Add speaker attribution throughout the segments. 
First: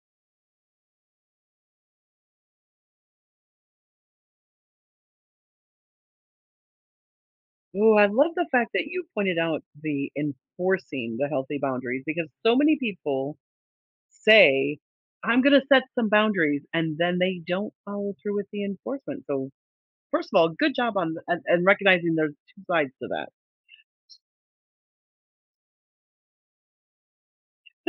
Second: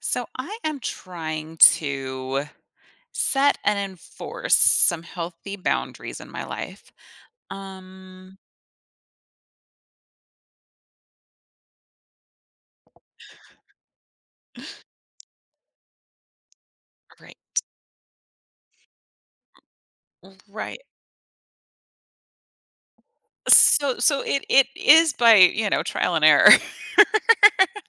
Speaker 1: So, I am trying to set and enforce some healthy boundaries in my life.
Speaker 2: Ooh, I love
Speaker 1: Um
Speaker 2: the fact that you pointed out the enforcing the healthy boundaries because so many people say, "I'm gonna set some boundaries," and then they
Speaker 1: Right.
Speaker 2: don't follow through with the enforcement. So, first
Speaker 1: M
Speaker 2: of all, good
Speaker 1: Right.
Speaker 2: job on the and recognizing there's 2 sides to that.
Speaker 1: So so, it it is by, you know, trial and error.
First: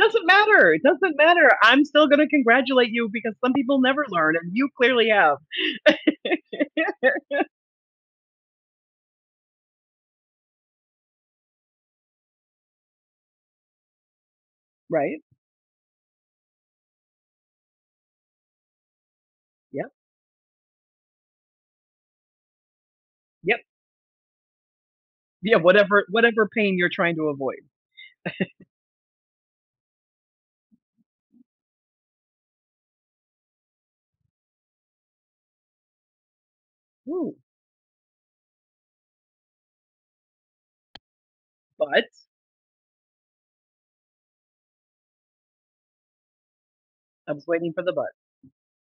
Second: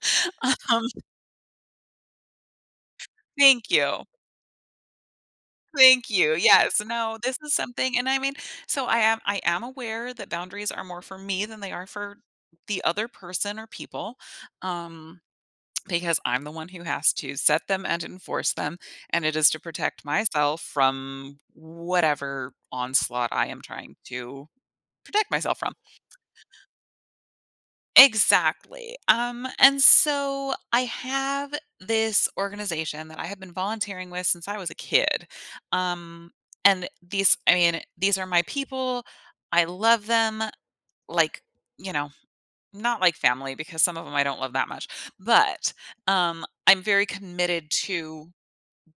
Speaker 2: Doesn't matter, it
Speaker 1: Um
Speaker 2: doesn't matter. I'm still gonna congratulate you because some
Speaker 1: Thank
Speaker 2: people never
Speaker 1: you.
Speaker 2: learn and you clearly have.
Speaker 1: Thank you, yes. No, this is something and I mean so I am I am aware that boundaries are more for me than they are for the other person, or people,
Speaker 2: Right.
Speaker 1: um, because I'm the one who has to set them and enforce them, and it is to
Speaker 2: Yep.
Speaker 1: protect myself from whatever onslaught I
Speaker 2: Yep.
Speaker 1: am trying to protect
Speaker 2: Yeah,
Speaker 1: myself from.
Speaker 2: whatever whatever pain you're trying to avoid.
Speaker 1: Exactly. Um, and so I have this organization that I have been volunteering with since I was a kid, um, and these
Speaker 2: Ooh.
Speaker 1: I mean, these are my people, I love them, like, you
Speaker 2: But
Speaker 1: know, not like family because some of 'em I don't love that much. But, um, I'm very
Speaker 2: I was
Speaker 1: committed
Speaker 2: waiting for the "but."
Speaker 1: to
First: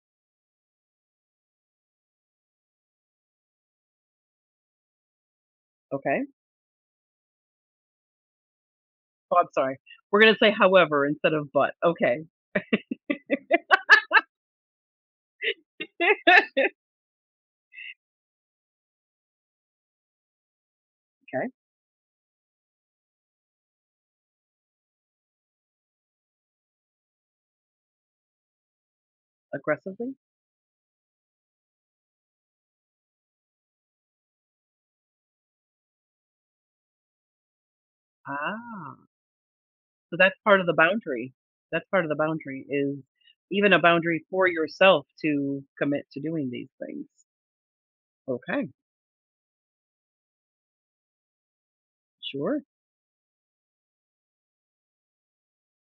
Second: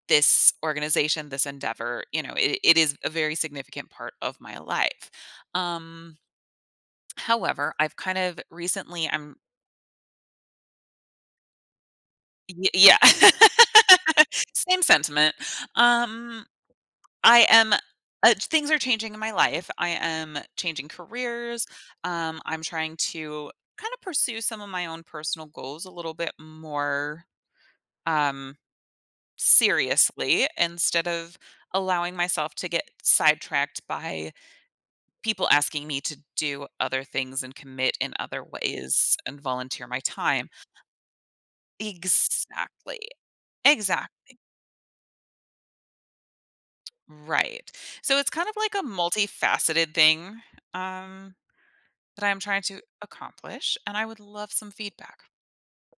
Speaker 1: this organization, this endeavor, you know. It it is a very significant part of my life. Um,
Speaker 2: Okay.
Speaker 1: however, I've, kind of, recently
Speaker 2: Oh,
Speaker 1: I'm
Speaker 2: I'm sorry, we're gonna say, "however," instead of, "but." Okay.
Speaker 1: Y yeah. Same sentiment. Um, I am, uh things are changing in my life. I am changing
Speaker 2: Okay.
Speaker 1: careers, um, I'm trying to kinda pursue some of my own personal goals a little bit more, um,
Speaker 2: Aggressively?
Speaker 1: seriously instead of allowing myself to get sidetracked by people asking me to do other things, and commit in other
Speaker 2: Ah.
Speaker 1: ways, and volunteer my
Speaker 2: So, that's
Speaker 1: time.
Speaker 2: part of the boundary. That's part of the boundary, is
Speaker 1: Exactly.
Speaker 2: even a boundary
Speaker 1: Exactly.
Speaker 2: for yourself to commit to doing these things.
Speaker 1: Right. So, it's kind of
Speaker 2: Okay.
Speaker 1: like a multifaceted thing, um, that I'm
Speaker 2: Sure.
Speaker 1: trying to accomplish, and I would love some feedback.